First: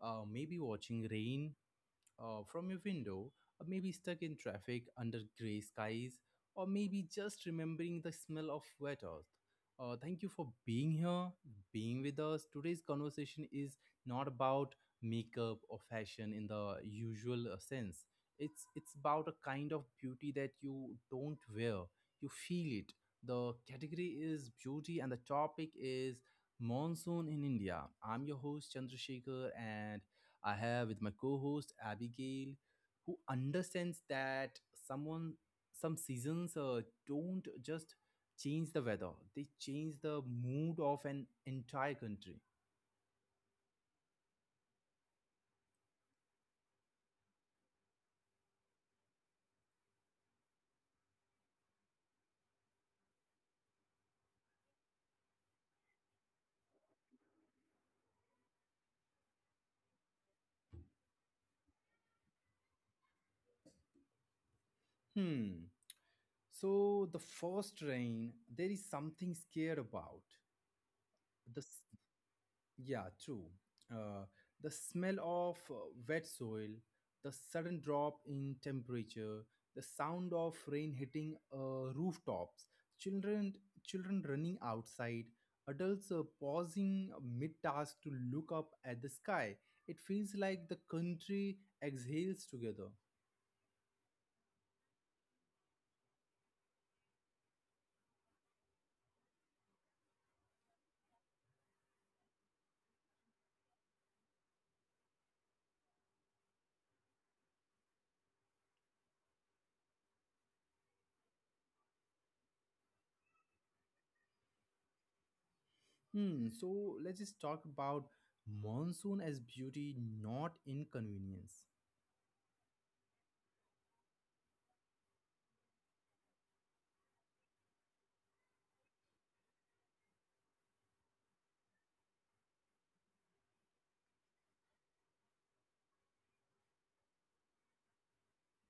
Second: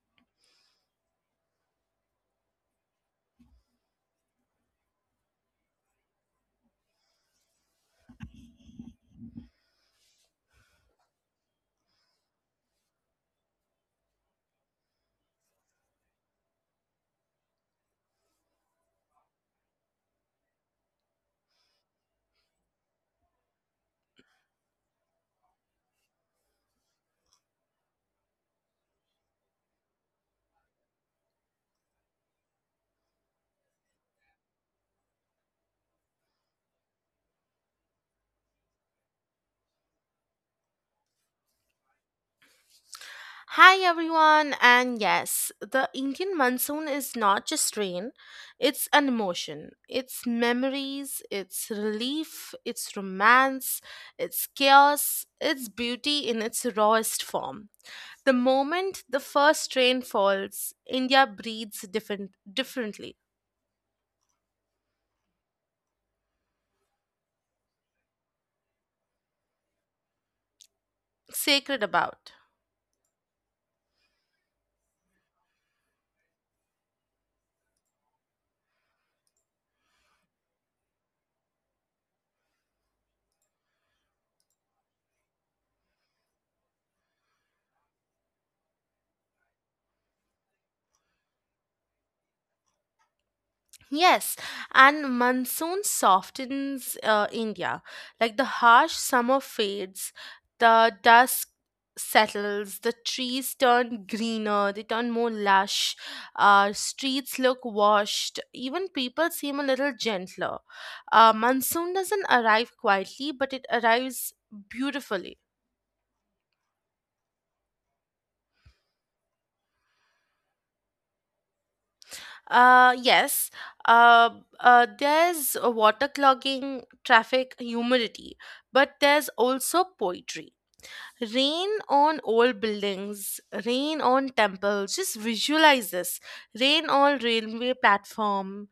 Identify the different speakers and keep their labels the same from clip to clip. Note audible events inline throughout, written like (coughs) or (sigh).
Speaker 1: uh, maybe watching rain, from your window, or maybe stuck in traffic under gray skies, or maybe just remembering the smell of wet earth. Thank you for being here, being with us. Today's conversation is not about makeup or fashion in the usual sense. It's about a kind of beauty that you don't wear. You feel it. The category is beauty, and the topic is monsoon in India. I'm your host Chandrasekhar, and I have with my co-host Abigail, who understands that someone some seasons don't just change the weather; they change the mood of an entire country.
Speaker 2: Hi everyone, and yes, the Indian monsoon is not just rain, it's an emotion. It's memories, it's relief, it's romance, it's chaos, it's beauty in its rawest form. The moment the first rain falls, India breathes differently,
Speaker 1: Hmm. So the first rain, there is something scared about. The
Speaker 2: sacred about.
Speaker 1: Yeah, true. Uh, the smell of wet soil, the sudden drop in temperature, the sound of rain hitting rooftops, children children running outside, adults pausing mid task to look up at the sky. It feels like the country exhales together.
Speaker 2: Yes, and monsoon softens India. Like the harsh summer fades, the dusk settles, the trees turn greener, they turn more lush, streets look washed, even people seem a little gentler. Monsoon doesn't arrive quietly, but it arrives beautifully.
Speaker 1: Hmm. So let's just talk about monsoon as beauty, not inconvenience.
Speaker 2: Yes, uh, there's water clogging, traffic, humidity, but there's also poetry. Rain on old buildings, rain on temples. Just visualize this. Rain on railway platform,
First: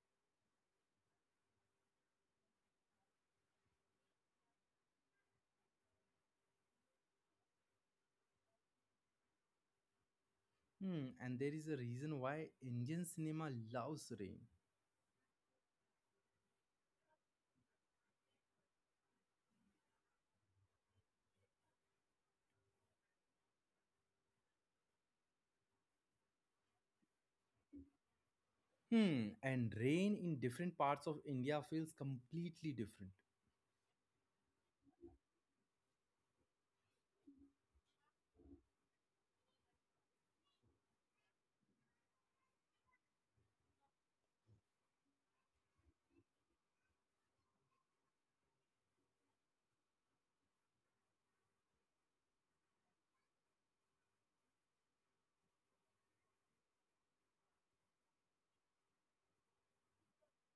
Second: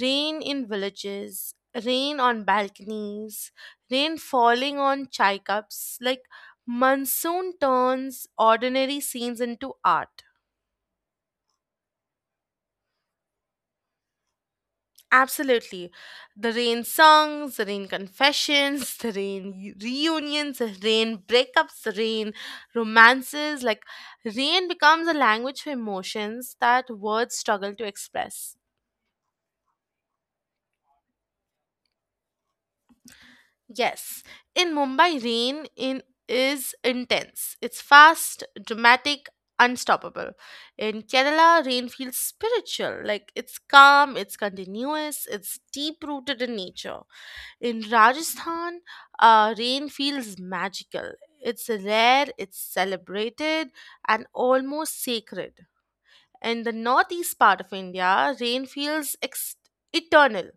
Speaker 2: rain in villages, rain on balconies, rain falling on chai cups. Like monsoon turns ordinary scenes into art.
Speaker 1: Hmm, and there is a reason why Indian cinema loves rain.
Speaker 2: Absolutely. The rain songs, the rain confessions, (laughs) the reunions, the rain breakups, the rain romances. Like, rain becomes a language for emotions that words struggle to express.
Speaker 1: Hmm, and rain in different parts of India feels completely different.
Speaker 2: Yes, in Mumbai, rain in is intense. It's fast, dramatic, unstoppable. In Kerala, rain feels spiritual. Like it's calm, it's continuous, it's deep rooted in nature. In Rajasthan, rain feels magical. It's rare, it's celebrated, and almost sacred. In the northeast part of India, rain feels eternal.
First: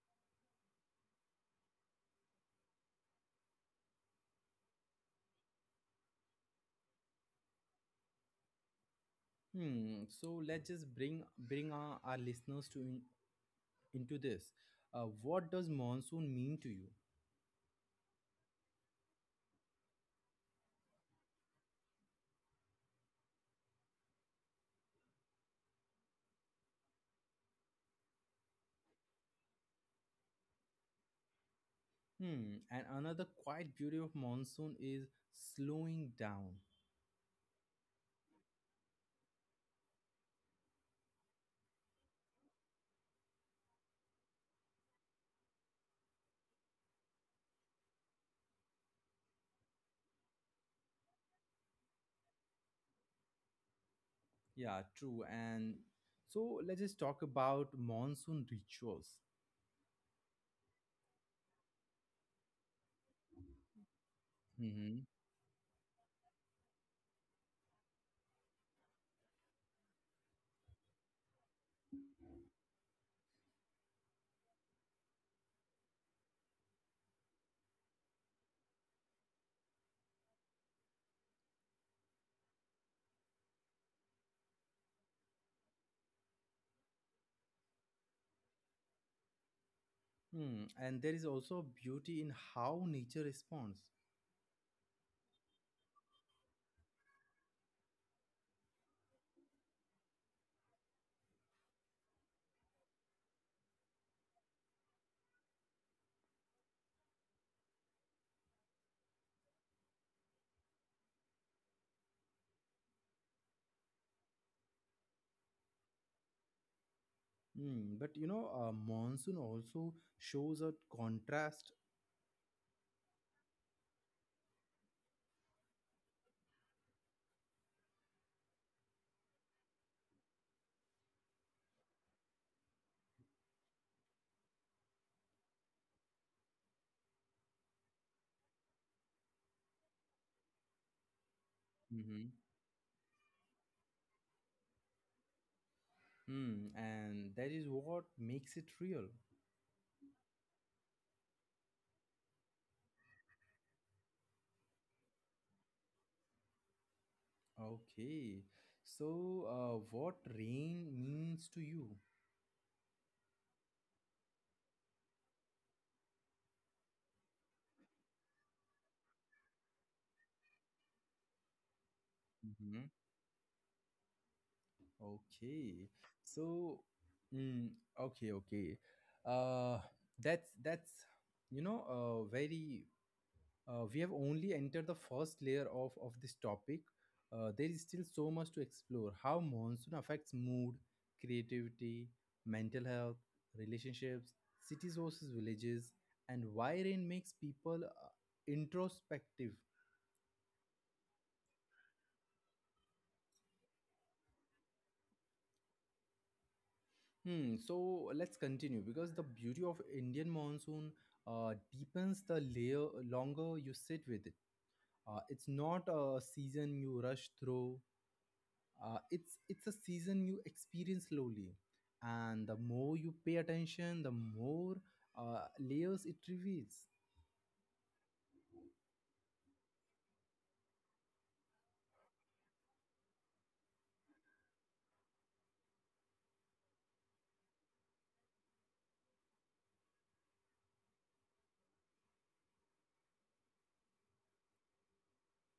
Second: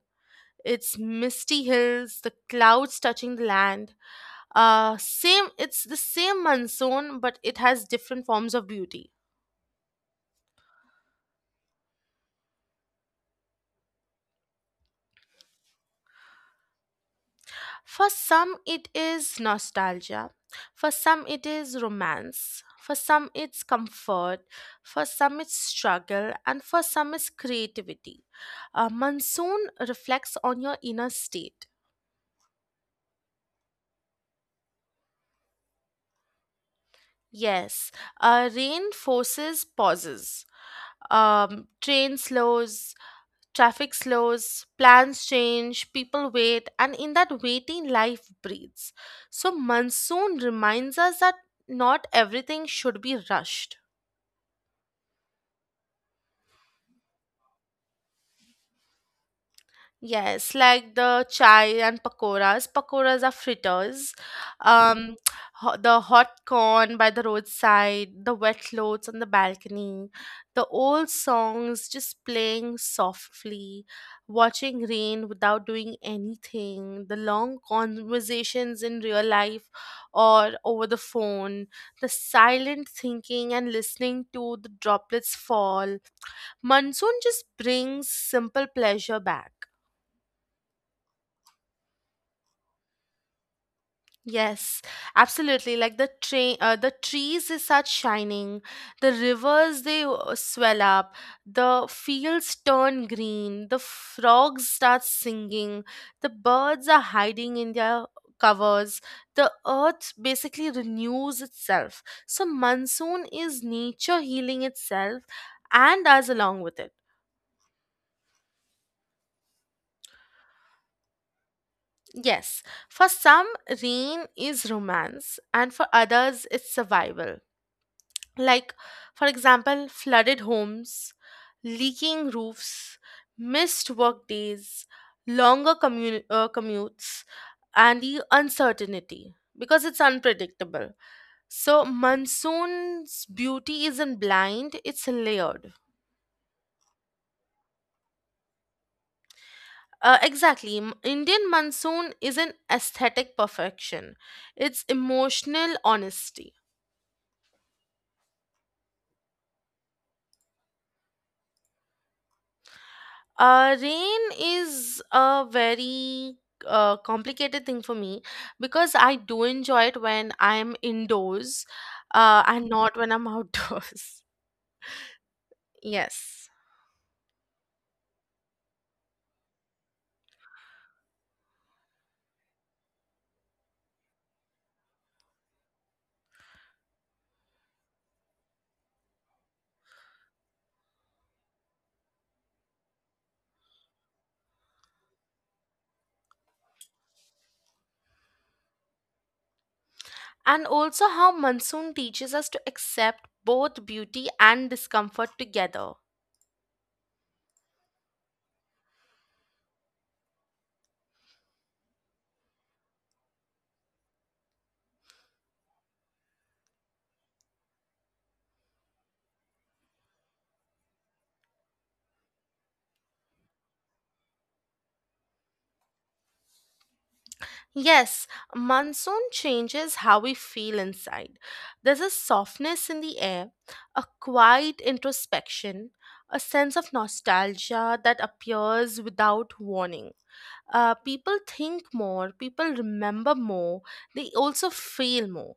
Speaker 2: Its misty hills, the clouds touching the land. Same, it's the same monsoon, but it has different forms of beauty.
Speaker 1: Hmm, so let's just bring our listeners into this. What does monsoon mean to you?
Speaker 2: For some, it is nostalgia. For some, it is romance. For some, it's comfort. For some, it's struggle. And for some, it's creativity. Monsoon reflects on your inner state.
Speaker 1: Hmm, and another quiet beauty of monsoon is slowing down.
Speaker 2: Yes, rain forces pauses. Train slows, traffic slows, plans change, people wait, and in that waiting, life breathes. So, monsoon reminds us that not everything should be rushed.
Speaker 1: Yeah, true. And so let's just talk about monsoon rituals.
Speaker 2: Yes, like the chai and pakoras. Pakoras are fritters.
Speaker 1: Hmm
Speaker 2: Um, the hot corn by the roadside, the wet clothes on the balcony, the old songs just playing softly, watching rain without doing anything, the long conversations in real life or over the phone, the silent thinking and listening to the droplets fall. Monsoon just brings simple pleasure back.
Speaker 1: Hmm. And there is also beauty in how nature responds.
Speaker 2: Yes, absolutely. Like the train, the trees is such shining. The rivers they swell up. The fields turn green. The frogs start singing. The birds are hiding in their covers. The earth basically renews itself. So monsoon is nature healing itself and us along with it.
Speaker 1: Hmm. But you know, monsoon also shows a contrast.
Speaker 2: Yes, for some, rain is romance, and for others, it's survival. Like, for example, flooded homes, leaking roofs, missed work days, longer commutes, and the uncertainty because it's unpredictable. So
Speaker 1: Hmm.
Speaker 2: monsoon's beauty isn't blind, it's layered.
Speaker 1: Mm, and that is what makes it real.
Speaker 2: Exactly. Indian monsoon is an aesthetic perfection, it's emotional honesty.
Speaker 1: Okay. So, what rain means to you?
Speaker 2: Rain is a very complicated thing for me, because I do enjoy it when I'm indoors and
Speaker 1: Hmm.
Speaker 2: not when I'm outdoors. (laughs)
Speaker 1: Okay.
Speaker 2: Yes.
Speaker 1: So, mm, okay, okay. Uh, that's you know, very we have only entered the first layer of this topic. There is still so much to explore how monsoon affects mood, creativity, mental health, relationships, cities versus villages, and why rain makes people introspective.
Speaker 2: And also, how monsoon teaches us to accept both beauty and discomfort together.
Speaker 1: Hmm, so let's continue because the beauty of Indian monsoon deepens the layer longer you sit with it. It's not a season you rush through, it's a season you experience slowly, and the more you pay attention the more layers it reveals.
Speaker 2: Yes, monsoon changes how we feel inside. There's a softness in the air, a quiet introspection, a sense of nostalgia that appears without warning. People think more, people remember more, they also feel more.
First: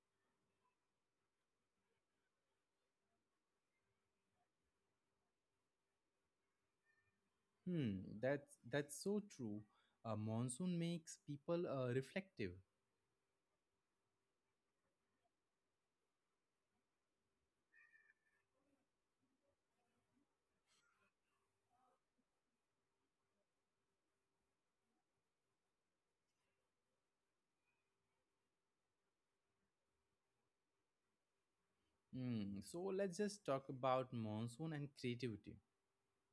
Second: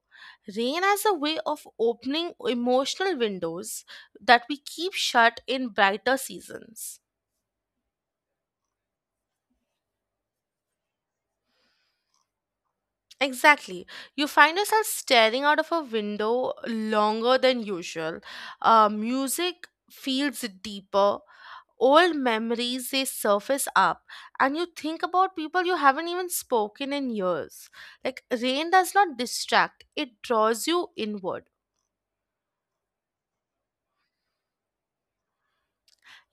Speaker 2: Rain has a way of opening emotional windows that we keep shut in brighter seasons.
Speaker 1: Hmm, that's so true. Monsoon makes people reflective.
Speaker 2: Exactly. You find yourself staring out of a window longer than usual. Music feels deeper. Old memories they surface up, and you think about people you haven't even spoken in years. Like, rain does not distract; it draws you inward.
Speaker 1: Hmm. So let's just talk about monsoon and creativity.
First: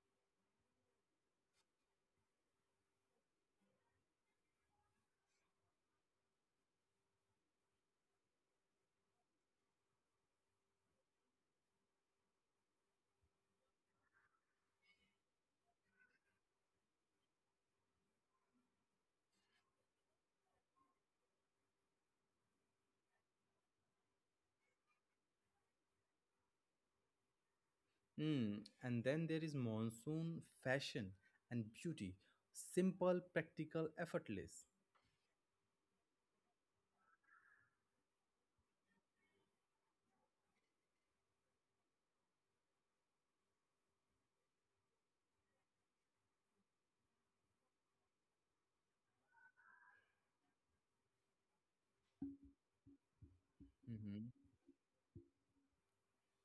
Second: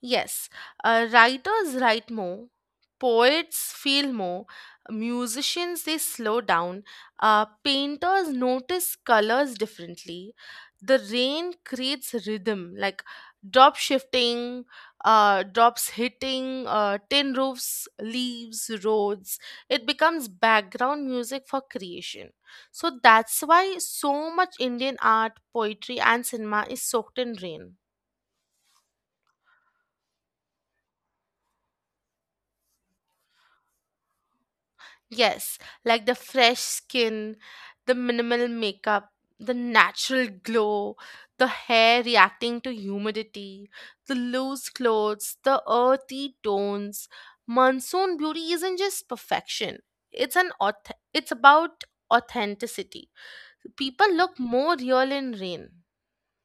Speaker 2: Yes, writers write more, poets feel more, musicians they slow down, painters notice colors differently. The rain creates rhythm, like drop shifting, drops hitting, tin roofs, leaves, roads. It becomes background music for creation. So that's why so much Indian art, poetry, and cinema is soaked in rain.
Speaker 1: Hmm. And then there is monsoon fashion and beauty, simple, practical, effortless.
Speaker 2: Yes, like the fresh skin, the minimal makeup, the natural glow, the hair reacting to humidity, the loose clothes, the earthy tones. Monsoon beauty isn't just perfection. It's it's about authenticity. People
Speaker 1: Mhm.
Speaker 2: look more real in rain.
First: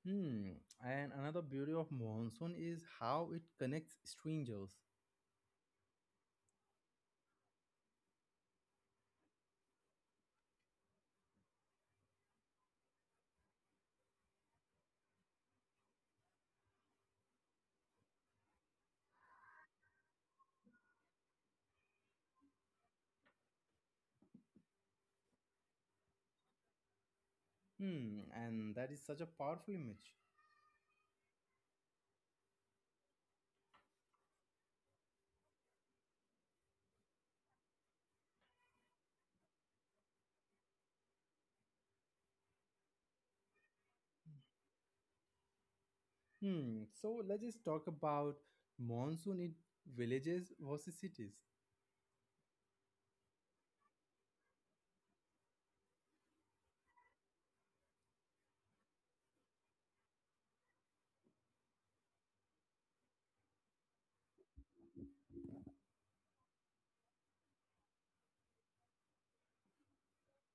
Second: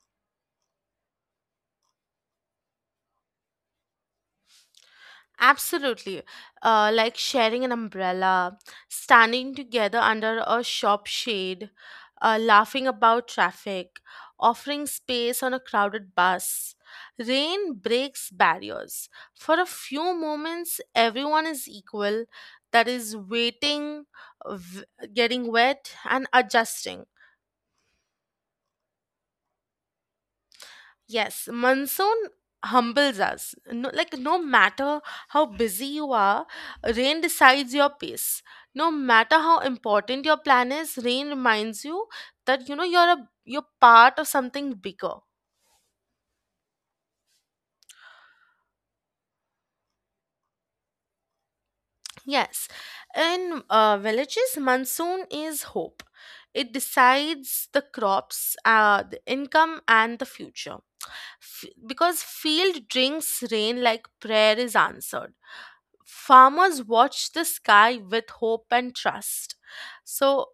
Speaker 1: Hmm. And another beauty of monsoon is how it connects strangers.
Speaker 2: Absolutely. Like sharing an umbrella, standing together under a shop shade, laughing about traffic, offering space on a crowded bus. Rain breaks barriers. For a few moments, everyone is equal, that is, waiting, v- getting wet, and adjusting.
Speaker 1: Hmm, and that is such a powerful image.
Speaker 2: Yes, monsoon humbles us. No, like, no matter how busy you are, rain decides your pace. No matter how important your plan is, rain reminds you that you know you're a you're part of something bigger.
Speaker 1: Hmm, so let's just talk about monsoon in villages versus cities.
Speaker 2: Yes, in villages, monsoon is hope. It decides the crops, the income, and the future. Because field drinks rain like prayer is answered, farmers watch the sky with hope and trust. So,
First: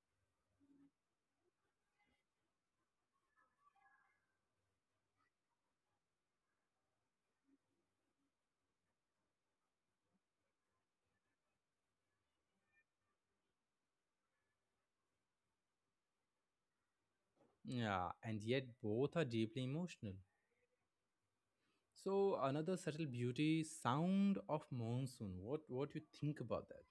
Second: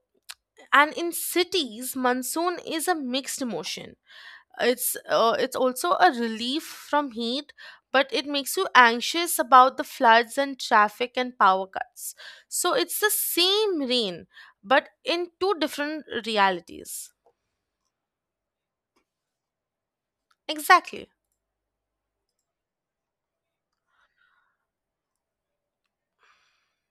Speaker 2: and in cities, monsoon is a mixed emotion. It's it's also a relief from heat, but it makes you anxious about the floods and traffic and power cuts. So it's the same rain, but in two different realities.
Speaker 1: Yeah, and yet both are deeply emotional.
Speaker 2: Exactly.
Speaker 1: So another subtle beauty, sound of monsoon. What you think about that?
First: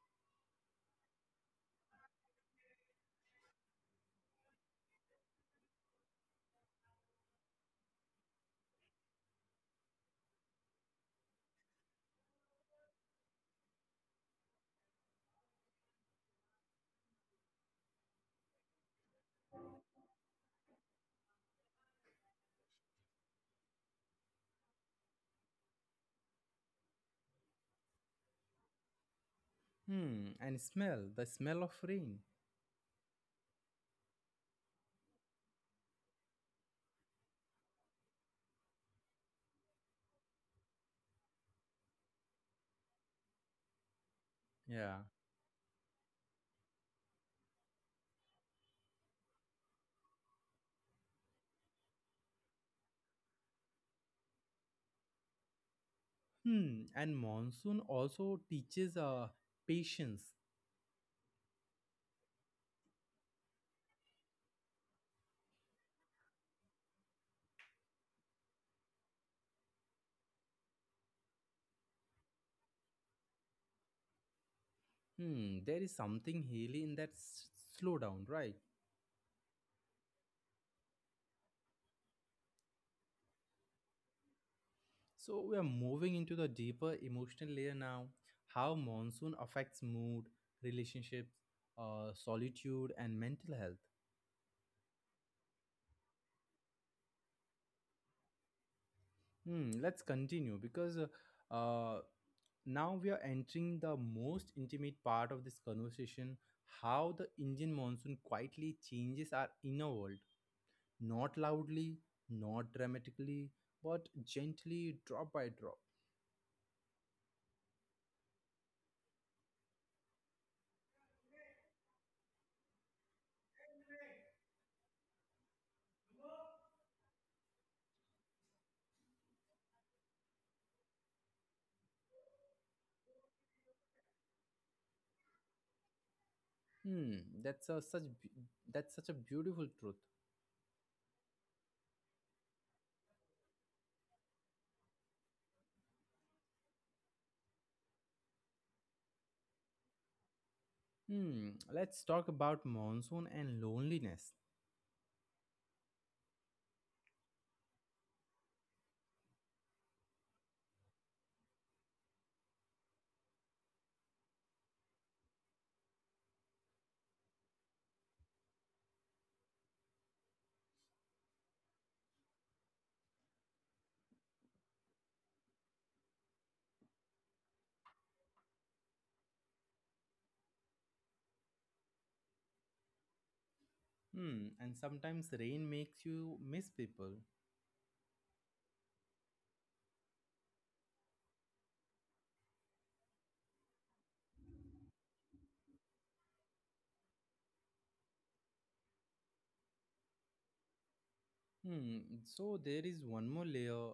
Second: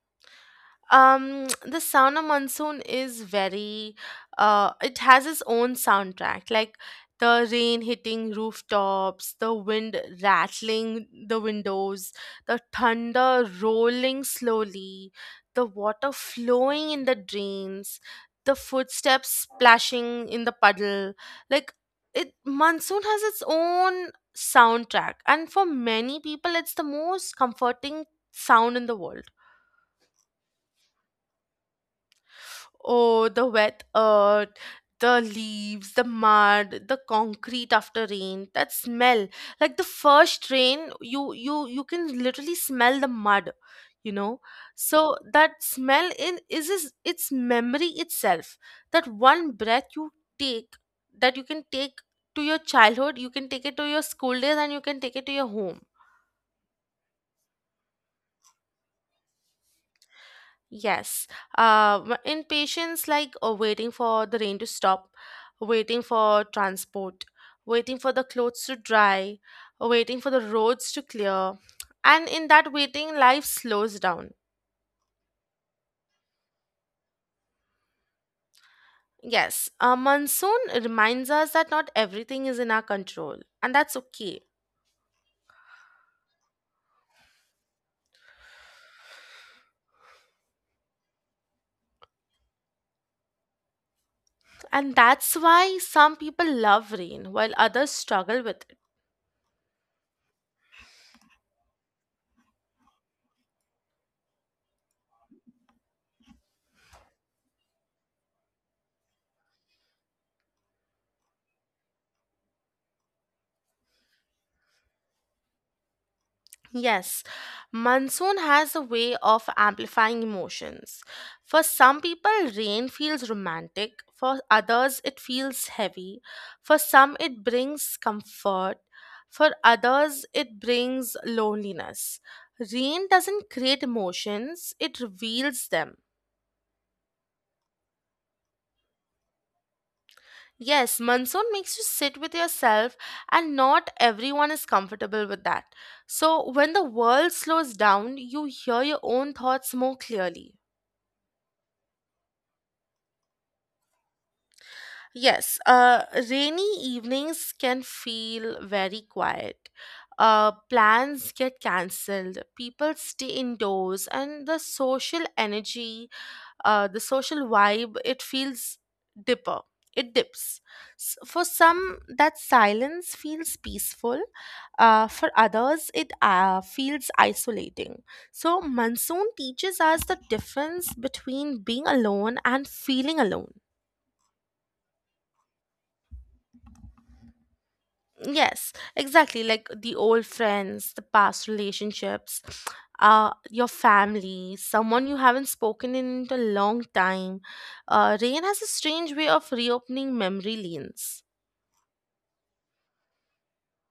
Speaker 2: The Sound of Monsoon is very, it has its own soundtrack, like the rain hitting rooftops, the wind rattling the windows, the thunder rolling slowly, the water flowing in the drains, the footsteps splashing in the puddle. Like it, monsoon has its own soundtrack, and for many people, it's the most comforting sound in the world.
Speaker 1: Hmm, and smell, the smell of rain.
Speaker 2: Oh, the wet earth, the leaves, the mud, the concrete after rain. That smell, like the first rain, you you can literally smell the mud, you know.
Speaker 1: Yeah.
Speaker 2: So that smell in is its memory itself. That one breath you take, that you can take to your childhood, you can take it to your school days, and you can take it to your home.
Speaker 1: Hmm, and monsoon also teaches patience.
Speaker 2: Yes. In patience, like waiting for the rain to stop, waiting for transport, waiting for the clothes to dry, waiting for the roads to clear. And in that waiting, life slows down.
Speaker 1: Hmm, there is something healing in that slowdown, right?
Speaker 2: Yes, a monsoon reminds us that not everything is in our control, and that's okay.
Speaker 1: So we are moving into the deeper emotional layer now. How monsoon affects mood, relationships, solitude, and mental health.
Speaker 2: And that's why some people love rain while others struggle with it.
Speaker 1: Hmm, let's continue because uh, now we are entering the most intimate part of this conversation. How the Indian monsoon quietly changes our inner world, not loudly, not dramatically, but gently, drop by drop.
Speaker 2: Yes, monsoon has a way of amplifying emotions. For some people, rain feels romantic, for others, it feels heavy, for some, it brings comfort, for others, it brings loneliness. Rain doesn't create emotions, it reveals them.
Speaker 1: Hmm, that's a, such be- that's such a beautiful truth.
Speaker 2: Yes, monsoon makes you sit with yourself, and not everyone is comfortable with that. So, when the world slows down, you hear your own thoughts more clearly.
Speaker 1: Hmm, let's talk about monsoon and loneliness.
Speaker 2: Yes, rainy evenings can feel very quiet. Plans get cancelled, people stay indoors, and the social energy, the social vibe, it feels dipper. It dips. For some, that silence feels peaceful. For others, it feels isolating. So, monsoon teaches us the difference between being alone and feeling alone.
Speaker 1: Hmm, and sometimes rain makes you miss people.
Speaker 2: Yes, exactly. Like the old friends, the past relationships, your family, someone you haven't spoken in a long time. Rain has a strange way of reopening memory lanes.
Speaker 1: Hmm, so there is one more layer,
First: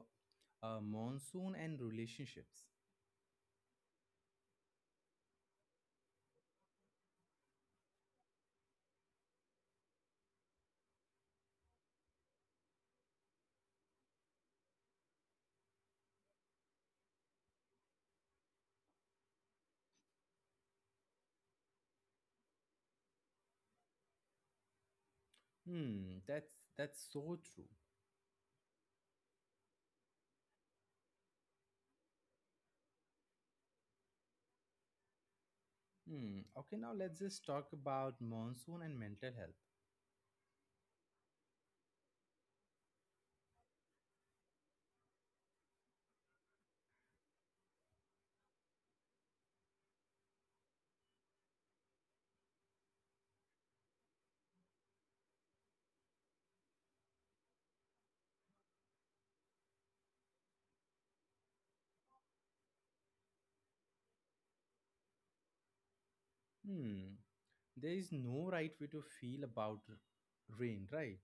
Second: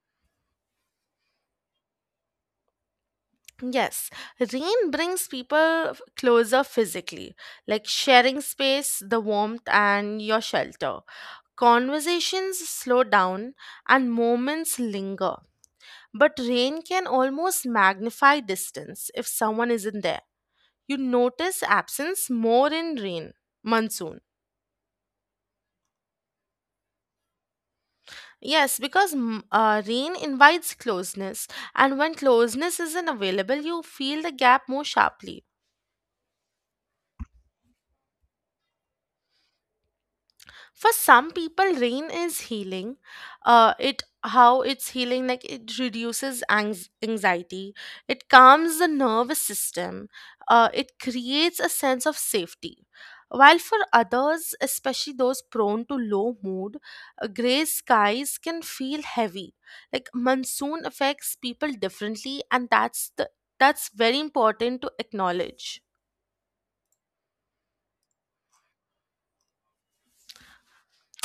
Speaker 1: monsoon and relationships.
Speaker 2: Yes, rain brings people closer physically, like sharing space, the warmth, and your shelter. Conversations slow down and moments linger. But rain can almost magnify distance if someone isn't there. You notice absence more in rain, monsoon.
Speaker 1: Hmm, that's so true.
Speaker 2: Yes, because rain invites closeness, and when closeness isn't available, you feel the gap more sharply.
Speaker 1: Hmm, okay, now let's just talk about monsoon and mental health.
Speaker 2: For some people, rain is healing. It, how it's healing? Like, it reduces anxiety, it calms the nervous system, it creates a sense of safety, while for others, especially those prone to low mood, gray skies can feel heavy. Like, monsoon affects people differently, and that's the that's very important to acknowledge.
Speaker 1: Hmm, there is no right way to feel about rain, right?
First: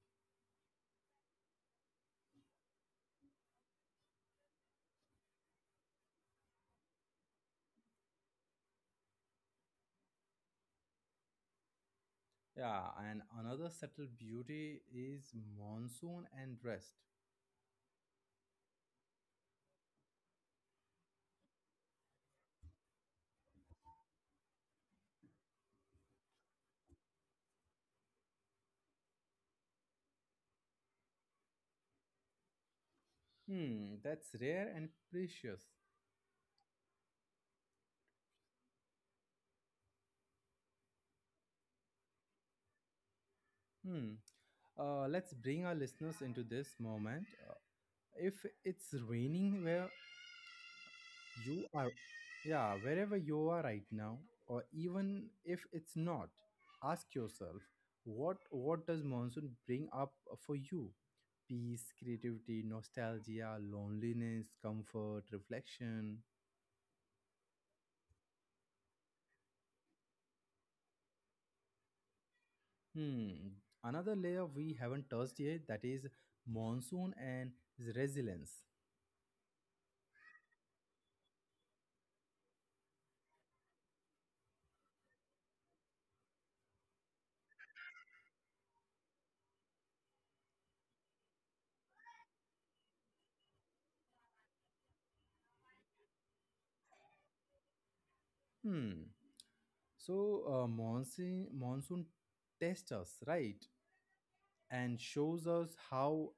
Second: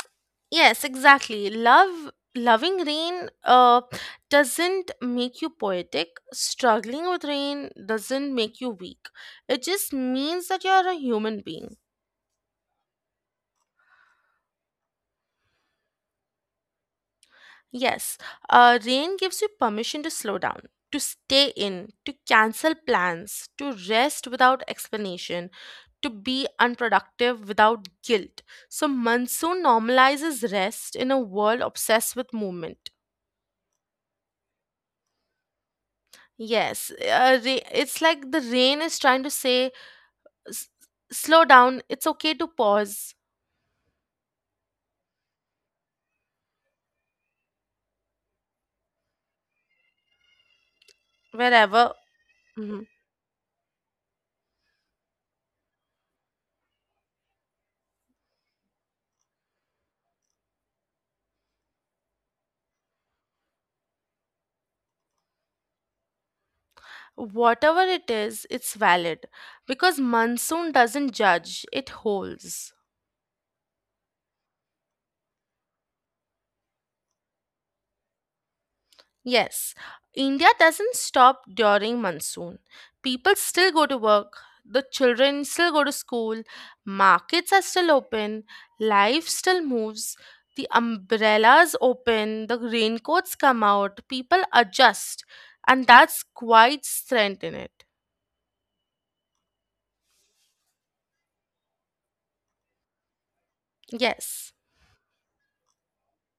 Speaker 2: Yes, exactly. Love, loving rain doesn't make you poetic. Struggling with rain doesn't make you weak. It just means that you are a human being.
Speaker 1: Yeah, and another subtle beauty is monsoon and rest.
Speaker 2: Yes, rain gives you permission to slow down, to stay in, to cancel plans, to rest without explanation, to be unproductive without guilt. So, monsoon normalizes rest in a world obsessed with movement.
Speaker 1: Hmm, that's rare and precious.
Speaker 2: Yes, it's like the rain is trying to say, "S- "slow down, it's okay to pause
Speaker 1: Hmm. Let's bring our listeners into this moment. If it's raining where you are,
Speaker 2: wherever."
Speaker 1: yeah,
Speaker 2: Mhm.
Speaker 1: wherever you are right now, or even if it's not, ask yourself, what does monsoon bring up for you? Peace, creativity, nostalgia, loneliness, comfort, reflection.
Speaker 2: Whatever it is, it's valid because monsoon doesn't judge, it holds.
Speaker 1: Hmm. Another layer we haven't touched yet, that is monsoon and resilience.
Speaker 2: Yes, India doesn't stop during monsoon. People still go to work, the children still go to school, markets are still open, life still moves, the umbrellas open, the raincoats come out, people adjust, and that's quite strength in it.
Speaker 1: Hmm. So monsoon tests us, right,
Speaker 2: Yes,
Speaker 1: and shows us how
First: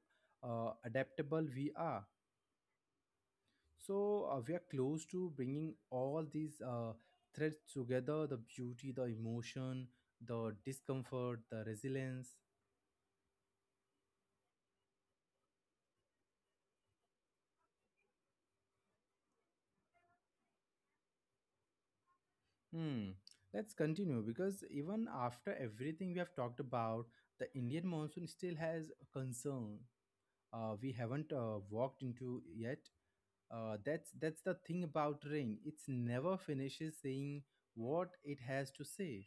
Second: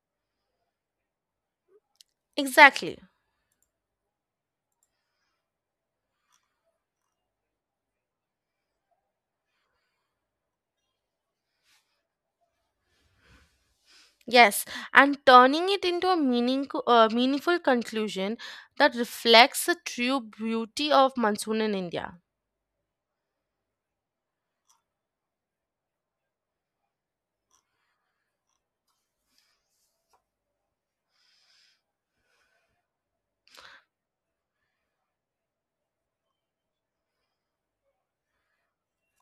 Speaker 1: adaptable we are.
Speaker 2: exactly.
Speaker 1: So we are close to bringing all these threads together: the beauty, the emotion, the discomfort, the resilience.
Speaker 2: Yes, and turning it into a meaningful conclusion that reflects the true beauty of monsoon in India.
Speaker 1: Hmm. Let's continue because even after everything we have talked about, the Indian monsoon still has a concern. We haven't walked into yet. That's the thing about rain. It's never finishes saying what it has to say.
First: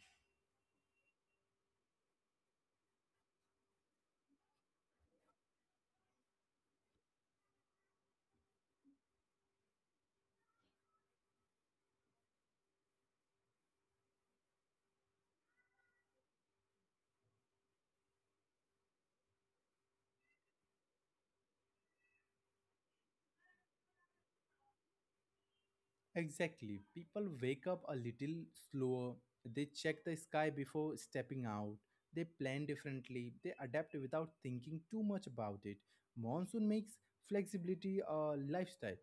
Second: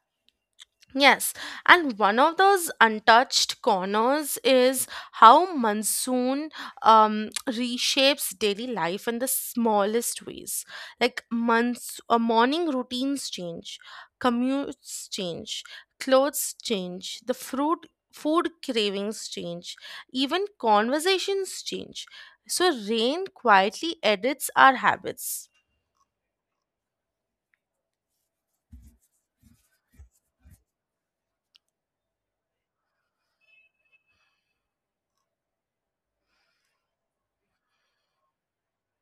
Speaker 2: Yes, and one of those untouched corners is how monsoon reshapes daily life in the smallest ways. Like months, morning routines change, commutes change, clothes change, the fruit food cravings change, even conversations change. So rain quietly edits our habits.
Speaker 1: Exactly. People wake up a little slower. They check the sky before stepping out. They plan differently. They adapt without thinking too much about it. Monsoon makes flexibility a lifestyle.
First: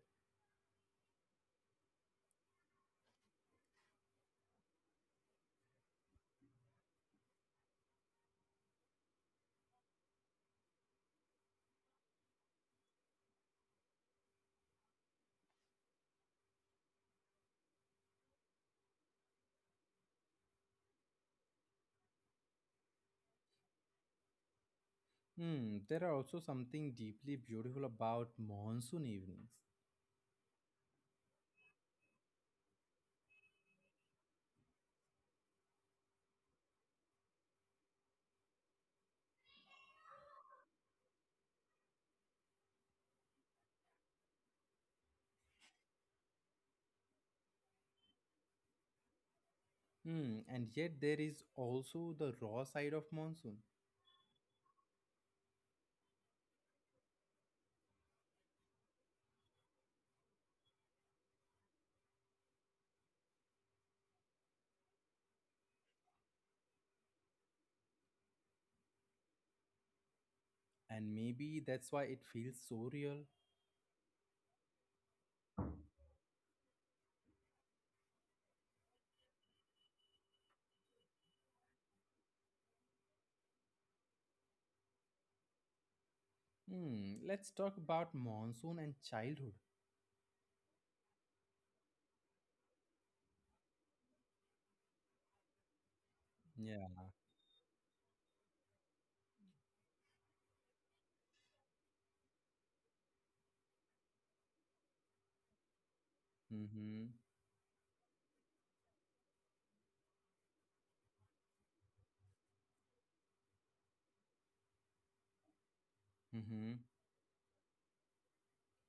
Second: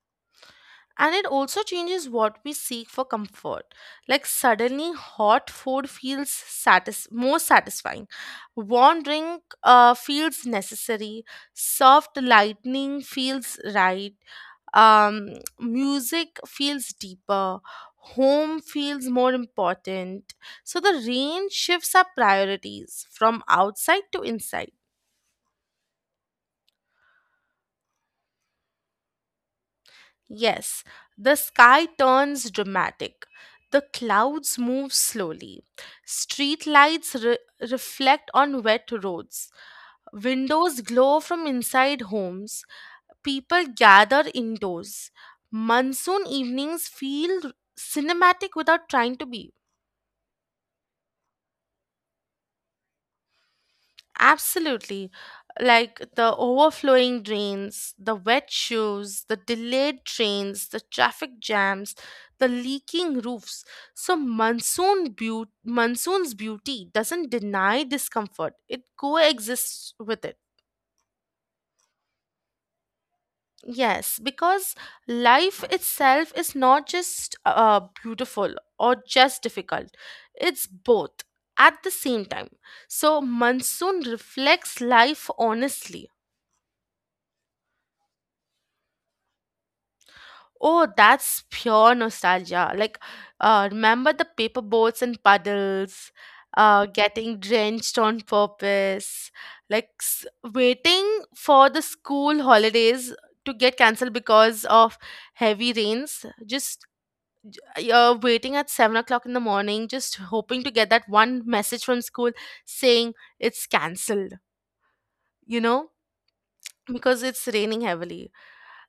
Speaker 2: And it also changes what we seek for comfort. Like suddenly hot food feels more satisfying, warm drink feels necessary, soft lightning feels right, um, music feels deeper, home feels more important. So the range shifts our priorities from outside to inside.
Speaker 1: Hmm, there are also something deeply beautiful about monsoon evenings.
Speaker 2: Yes, the sky turns dramatic. The clouds move slowly. Street lights reflect on wet roads. Windows glow from inside homes. People gather indoors. Monsoon evenings feel cinematic without trying to be.
Speaker 1: Hmm, and yet there is also the raw side of monsoon.
Speaker 2: Absolutely. Like the overflowing drains, the wet shoes, the delayed trains, the traffic jams, the leaking roofs. So monsoon's beauty doesn't deny discomfort. It coexists with it.
Speaker 1: And maybe that's why it feels so real.
Speaker 2: Yes, because life itself is not just beautiful or just difficult. It's both at the same time. So monsoon reflects life honestly.
Speaker 1: Hmm, let's talk about monsoon and childhood.
Speaker 2: Oh, that's pure nostalgia. Like, remember the paper boats and puddles,
Speaker 1: Yeah.
Speaker 2: getting drenched on purpose, like waiting for the school holidays to get cancelled because of heavy rains. Just
Speaker 1: Mm-hmm.
Speaker 2: waiting at 7 o'clock in the morning, just hoping to get that one message from school saying it's cancelled, you know,
Speaker 1: Mm-hmm.
Speaker 2: because it's raining heavily.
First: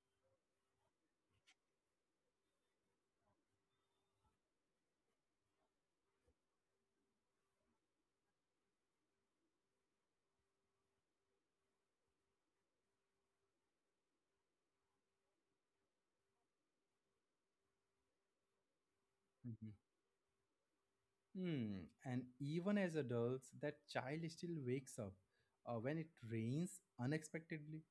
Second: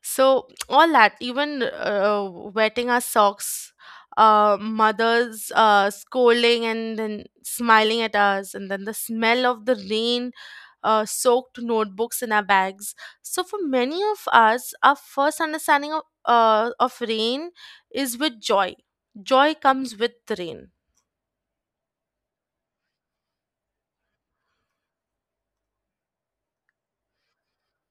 Speaker 2: So all that, even wetting our socks, mothers scolding and then smiling at us, and then the smell of the rain, soaked notebooks in our bags. So for many of us, our first understanding of of rain is with joy. Joy
Speaker 1: Mm-hmm.
Speaker 2: comes with the rain.
Speaker 1: Hmm. And even as adults, that child still wakes up when it rains unexpectedly.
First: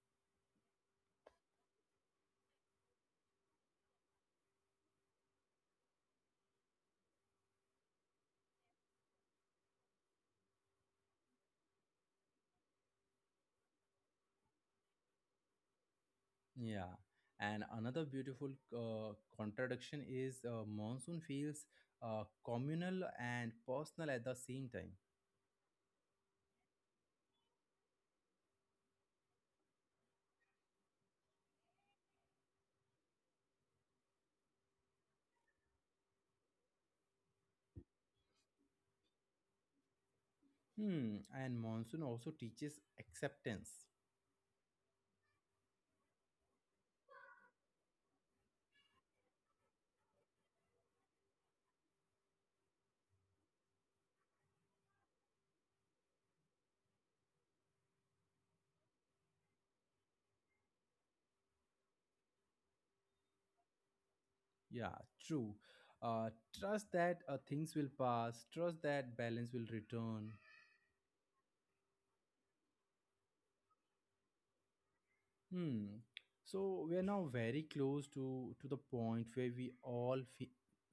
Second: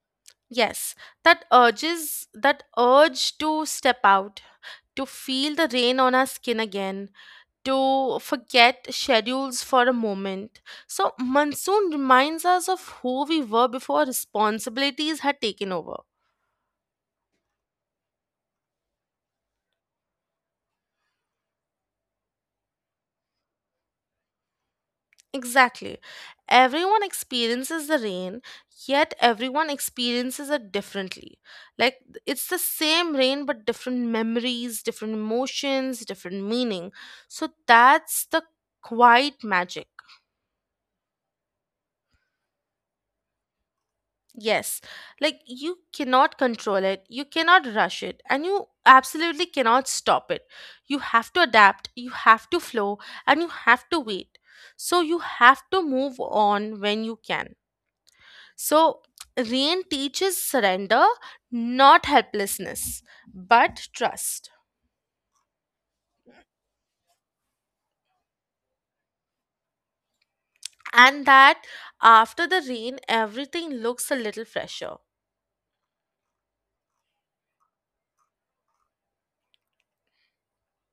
Speaker 2: Yes, that urge to step out, to feel the rain on our skin again, to forget schedules for a moment. So, monsoon reminds us of who we were before responsibilities had taken over.
Speaker 1: Yeah, and another beautiful contradiction is monsoon feels communal and personal at the same time.
Speaker 2: Exactly. Everyone experiences the rain, yet everyone experiences it differently. Like it's the same rain, but different memories, different emotions, different meaning. So, that's the quiet magic.
Speaker 1: Hmm, and monsoon also teaches acceptance.
Speaker 2: Yes, like you cannot control it, you cannot rush it, and you absolutely cannot stop it. You have to adapt, you have to flow, and you have to wait. So, you have to move on when you can. So, rain teaches surrender, not helplessness, but trust.
Speaker 1: Yeah, true. Uh, trust that things will pass, trust that balance will return.
Speaker 2: And that after the rain, everything looks a little fresher.
Speaker 1: Hmm. So we are now very close to the point where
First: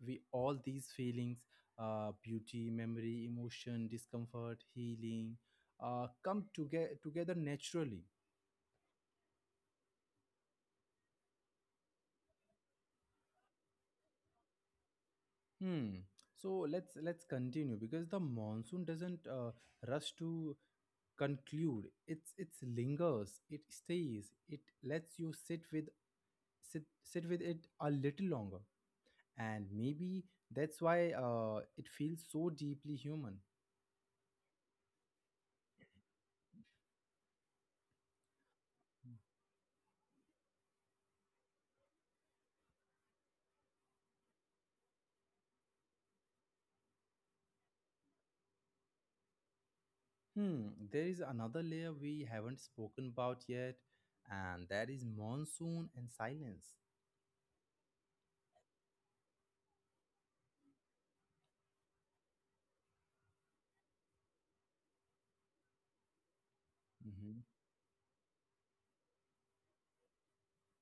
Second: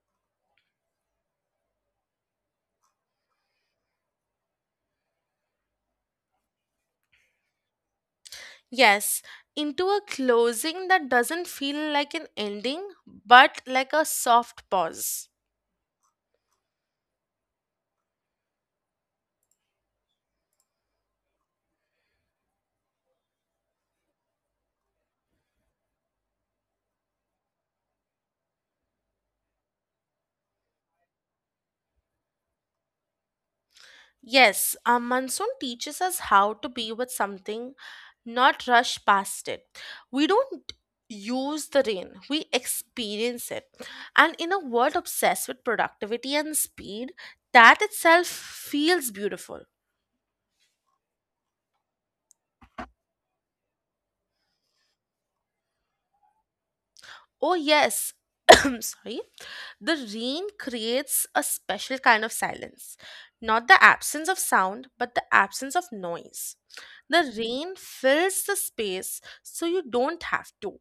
Speaker 1: we all these feelings, beauty, memory, emotion, discomfort, healing, come together naturally.
Speaker 2: Yes, into a closing that doesn't feel like an ending, but like a soft pause.
Speaker 1: Hmm. So let's continue because the monsoon doesn't rush to conclude. It's lingers. It stays. It lets you sit with it a little longer, and maybe that's why it feels so deeply human.
Speaker 2: Yes, a monsoon teaches us how to be with something, not rush past it. We don't use the rain, we experience it. And in a world obsessed with productivity and speed, that itself feels beautiful.
Speaker 1: Hmm, there is another layer we haven't spoken about yet, and that is monsoon and silence.
Speaker 2: Oh, yes. (coughs) (clears throat) Sorry. The rain creates a special kind of silence. Not the absence of sound, but the absence of noise. The
Speaker 1: Hmm.
Speaker 2: rain fills the space so you don't have to.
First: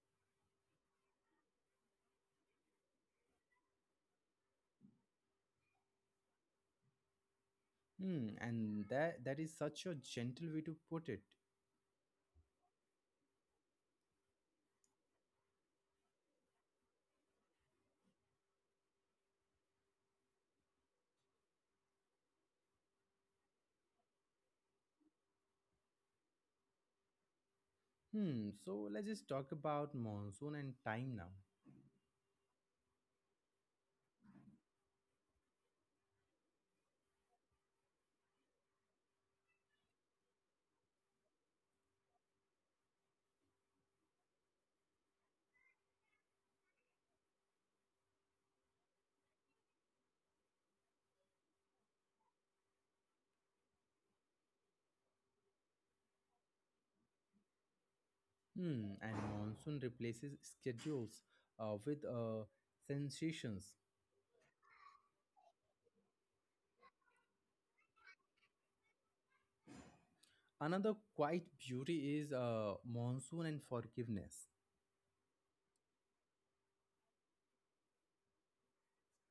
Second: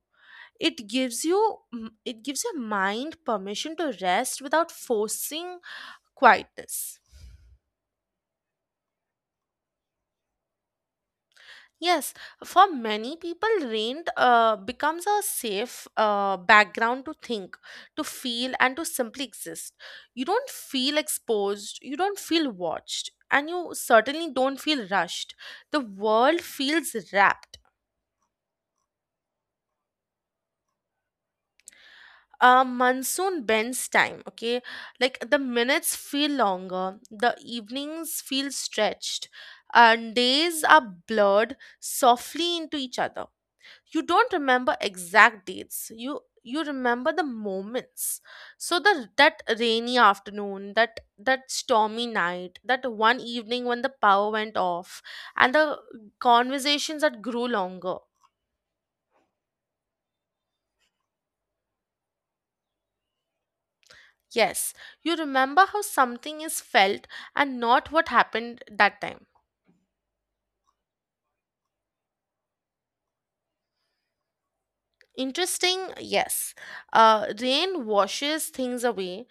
Speaker 2: It gives you it gives your mind permission to rest without forcing quietness.
Speaker 1: Hmm, and that that is such a gentle way to put it.
Speaker 2: Yes, for many people, rain becomes a safe background to think, to feel, and to simply exist. You don't feel exposed, you don't feel watched, and you certainly don't feel rushed. The world feels wrapped.
Speaker 1: Hmm, so let's just talk about monsoon and time now.
Speaker 2: Monsoon bends time, okay? Like the minutes feel longer, the evenings feel stretched, and days are blurred softly into each other. You don't remember exact dates, you remember the moments. So the that rainy afternoon, that stormy night, that one evening when the power went off and the conversations that grew longer.
Speaker 1: Hmm, and monsoon replaces schedules with sensations.
Speaker 2: Yes, you remember how something is felt and not what happened that time.
Speaker 1: Another quite beauty is monsoon and forgiveness.
Speaker 2: Interesting, yes. Rain washes things away,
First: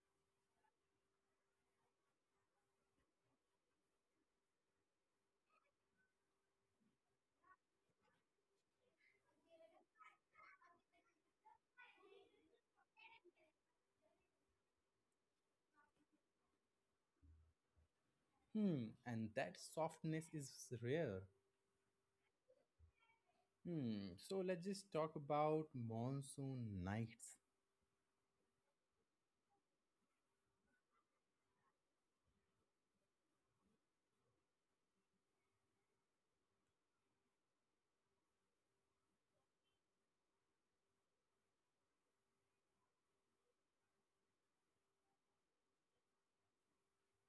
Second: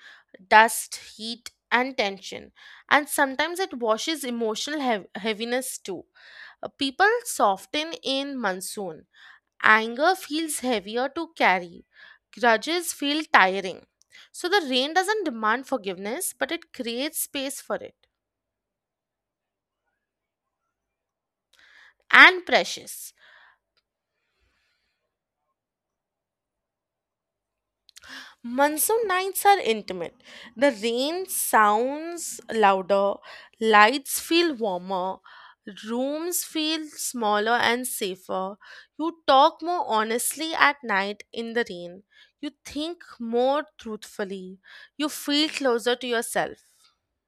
Speaker 2: dust, heat, and tension. And sometimes it washes emotional heaviness too. People soften in monsoon. Anger feels heavier to carry. Grudges feel tiring. So the rain doesn't demand forgiveness, but it creates space for it,
Speaker 1: Hmm, and that softness is rare.
Speaker 2: and precious.
Speaker 1: Hmm, so let's just talk about monsoon nights.
Speaker 2: Monsoon nights are intimate. The rain sounds louder, lights feel warmer, rooms feel smaller and safer. You talk more honestly at night in the rain. You think more truthfully. You feel closer to yourself.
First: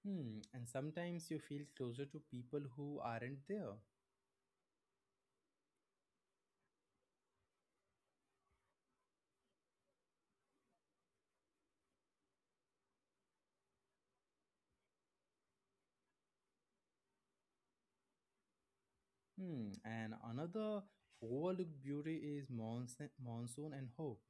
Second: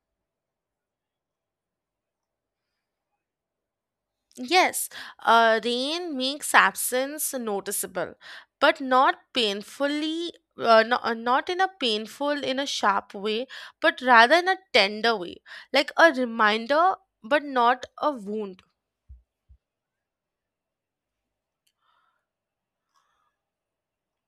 Speaker 1: Hmm, and sometimes you feel closer to people who aren't there.
Speaker 2: Yes, rain makes absence noticeable, but not painfully, no, not in a painful, in a sharp way, but rather in a tender way, like a reminder, but not a wound.
Speaker 1: Hmm, and another overlooked beauty is monsoon and hope.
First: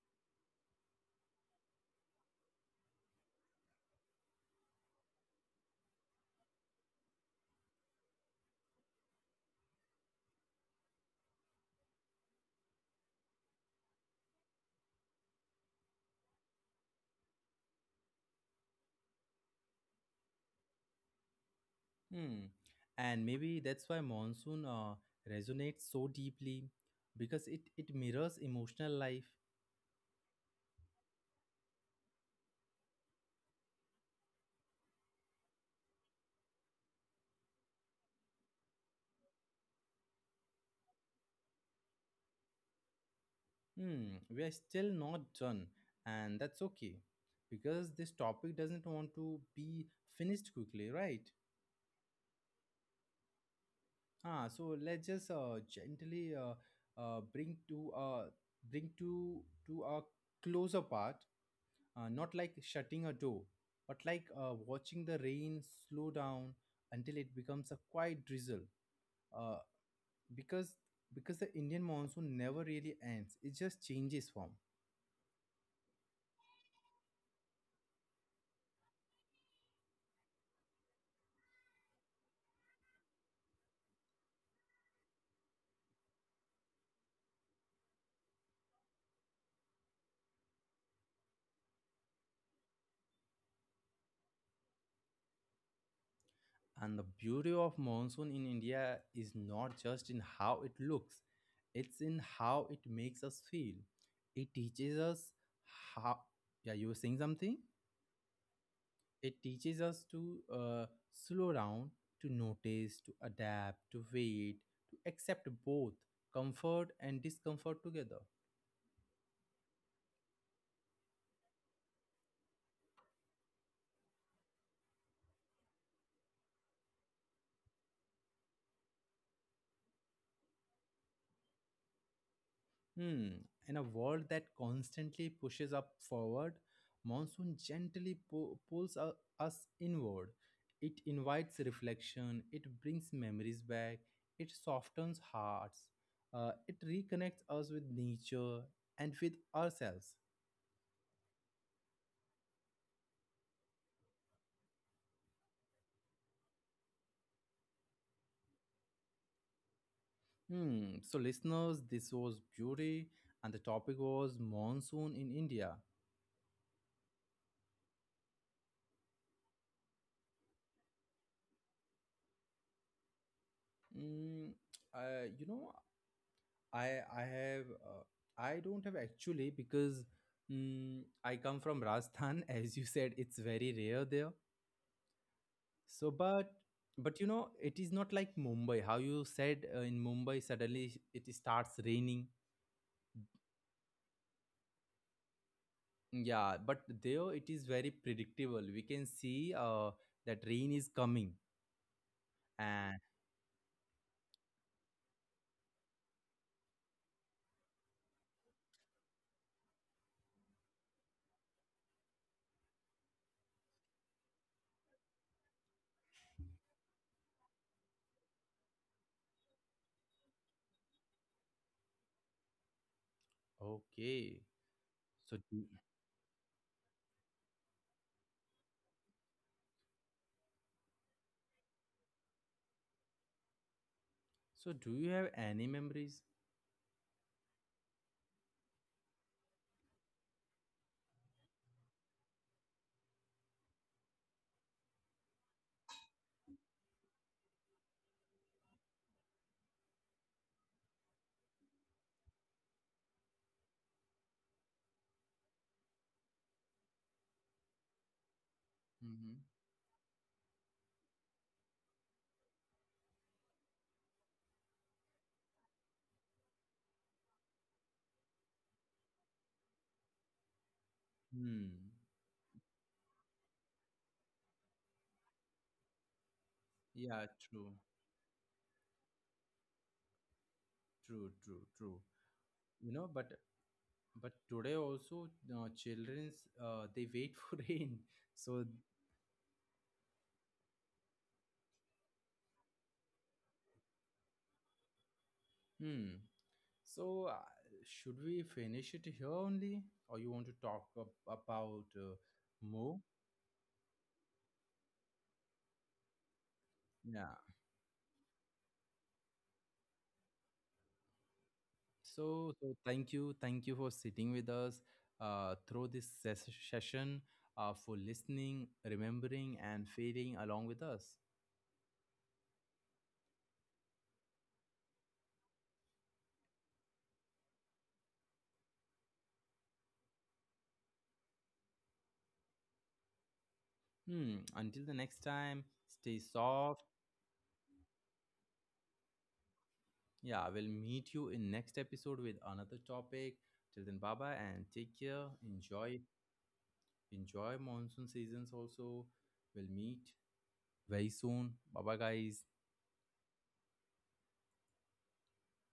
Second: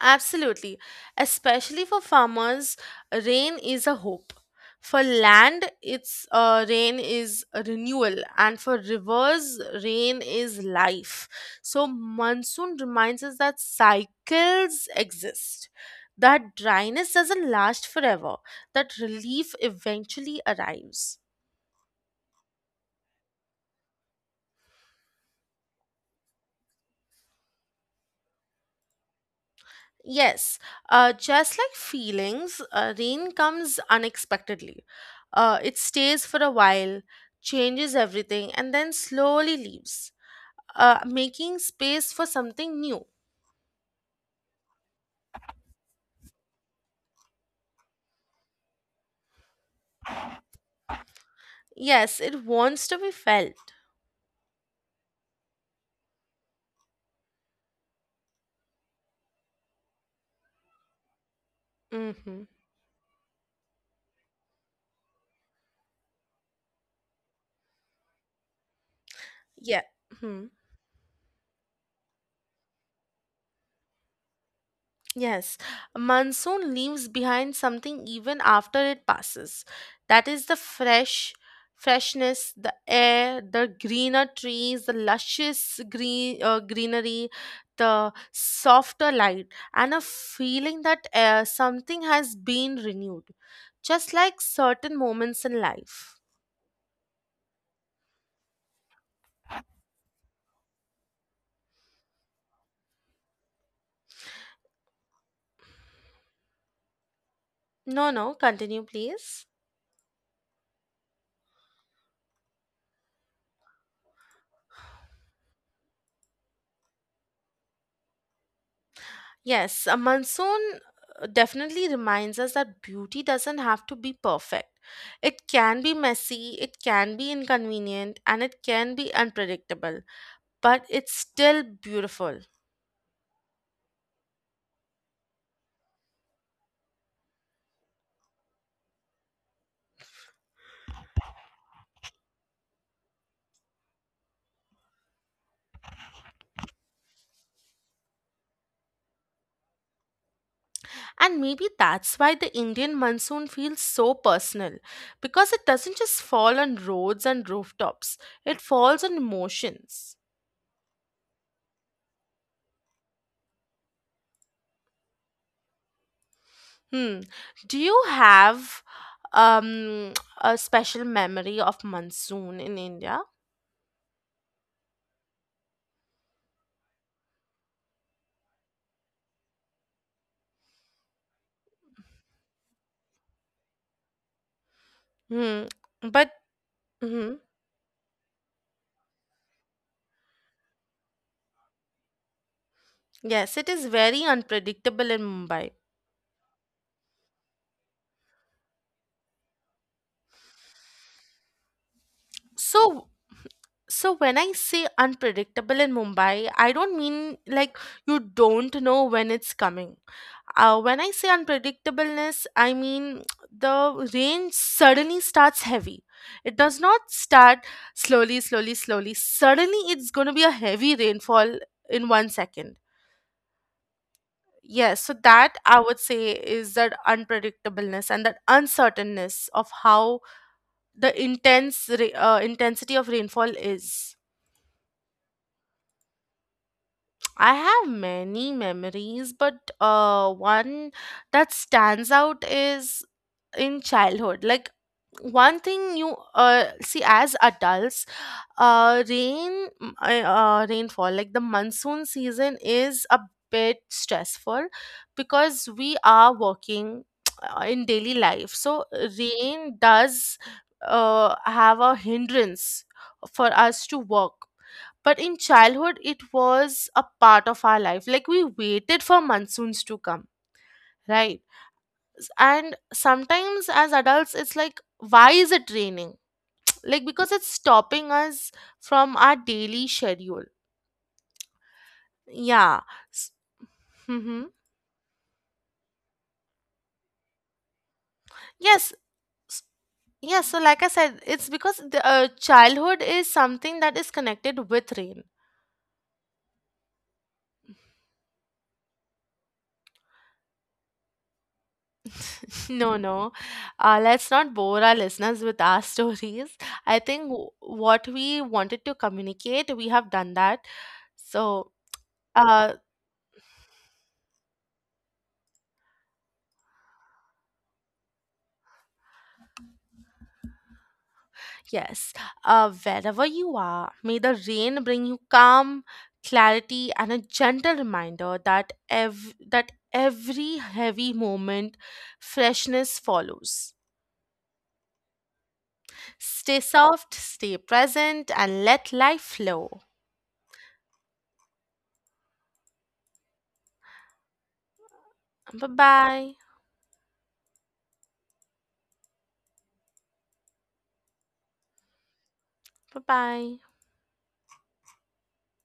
Speaker 2: Absolutely. Especially for farmers, rain is a hope. For land, it's rain is a renewal, and for rivers, rain is life. So monsoon reminds us that cycles exist, that dryness doesn't last forever, that relief eventually arrives.
Speaker 1: Hmm, and maybe that's why monsoon resonates so deeply because it mirrors emotional life.
Speaker 2: Yes, just like feelings, rain comes unexpectedly. It stays for a while, changes everything, and then slowly leaves, making space for something new.
Speaker 1: Hmm, we are still not done, and that's okay because this topic doesn't want to be finished quickly, right?
Speaker 2: Yes, it wants to be felt.
Speaker 1: Ah, so let's just gently bring to bring to a closer part, not
Speaker 2: Mm-hmm.
Speaker 1: like shutting a door, but like watching the rain slow down until it becomes a quiet drizzle. Uh,
Speaker 2: Yeah. Hmm.
Speaker 1: because because the Indian monsoon never really ends; it just changes form.
Speaker 2: Yes, monsoon leaves behind something even after it passes. That is the freshness, the air, the greener trees, the luscious green greenery, the softer light, and a feeling that something has been renewed, just like certain moments in life.
Speaker 1: And the beauty of monsoon in India is not just in how it looks, it's in how it makes us feel. It teaches us how, yeah, you were saying something?
Speaker 2: No, no, continue,
Speaker 1: It
Speaker 2: please.
Speaker 1: teaches us to slow down, to notice, to adapt, to wait, to accept both comfort and discomfort together.
Speaker 2: Yes, a monsoon definitely reminds us that beauty doesn't have to be perfect. It can be messy, it can be inconvenient, and it can be unpredictable, but it's still beautiful.
Speaker 1: Hmm. In a world that constantly pushes up forward, monsoon gently pulls us inward. It invites reflection, it brings memories back, it softens hearts, it reconnects us with nature and with ourselves.
Speaker 2: And maybe that's why the Indian monsoon feels so personal, because it doesn't just fall on roads and rooftops, it falls on emotions.
Speaker 1: Hmm. So, listeners, this was beauty, and the topic was monsoon in India.
Speaker 2: Hmm. Do you have um (tsk) a special memory of monsoon in India?
Speaker 1: Mm, you know, I have I don't have actually because I come from Rajasthan (laughs) as you said it's very rare there.
Speaker 2: Hmm.
Speaker 1: So
Speaker 2: But
Speaker 1: but you
Speaker 2: hmm.
Speaker 1: know it is not like Mumbai how you said, in Mumbai suddenly it starts raining.
Speaker 2: Yes, it is very unpredictable in Mumbai.
Speaker 1: Yeah, but there it is very predictable. We can see that rain is coming, and
Speaker 2: So, so when I say unpredictable in Mumbai, I don't mean like you don't know when it's coming. When I say unpredictableness, I mean the rain suddenly starts heavy. It does not start slowly, slowly, slowly. Suddenly, it's going to be a heavy rainfall in one second.
Speaker 1: okay.
Speaker 2: Yes, so
Speaker 1: So
Speaker 2: that
Speaker 1: do,
Speaker 2: I would say is that unpredictableness and that uncertainness of how the intensity of rainfall is.
Speaker 1: so do you have any memories?
Speaker 2: I have many memories, but one that stands out is in childhood. Like one thing you see as adults, rainfall, like the monsoon season is a bit stressful because we are working (tsk) in daily life. So
Speaker 1: Mm-hmm.
Speaker 2: rain does have a hindrance for us to work, but in childhood it was a part of our life. Like we waited for monsoons to come, right?
Speaker 1: Hmm.
Speaker 2: And sometimes as adults it's like, why is it raining? Like
Speaker 1: Yeah,
Speaker 2: because it's
Speaker 1: true.
Speaker 2: stopping us from our daily schedule.
Speaker 1: True, true, true.
Speaker 2: Yeah.
Speaker 1: You know, but
Speaker 2: Mm-hmm.
Speaker 1: today also children's they wait (laughs) for rain, so.
Speaker 2: Yes. S- yes so like I said, it's because the childhood is something that is connected with rain.
Speaker 1: Hmm. So should we finish it here only, or you want to talk about
Speaker 2: No,
Speaker 1: more?
Speaker 2: no. Let's not bore our listeners with our (laughs) stories. I think
Speaker 1: Yeah,
Speaker 2: what we wanted to communicate, we have done that. So,
Speaker 1: so so
Speaker 2: uh,
Speaker 1: thank you, thank you for sitting with us through this session, for listening, remembering, and feeling along with us.
Speaker 2: yes, wherever you are, may the rain bring you calm, clarity, and a gentle reminder that that every heavy moment, freshness follows.
Speaker 1: Hmm, until the next time, stay
Speaker 2: Stay
Speaker 1: soft.
Speaker 2: soft, stay present, and let life flow.
Speaker 1: Yeah, we'll meet you in next episode with another topic. Till then, bye bye and take care.
Speaker 2: Bye
Speaker 1: Enjoy,
Speaker 2: bye.
Speaker 1: enjoy monsoon seasons. Also, we'll meet very soon. Bye bye, guys.
Speaker 2: Bye bye.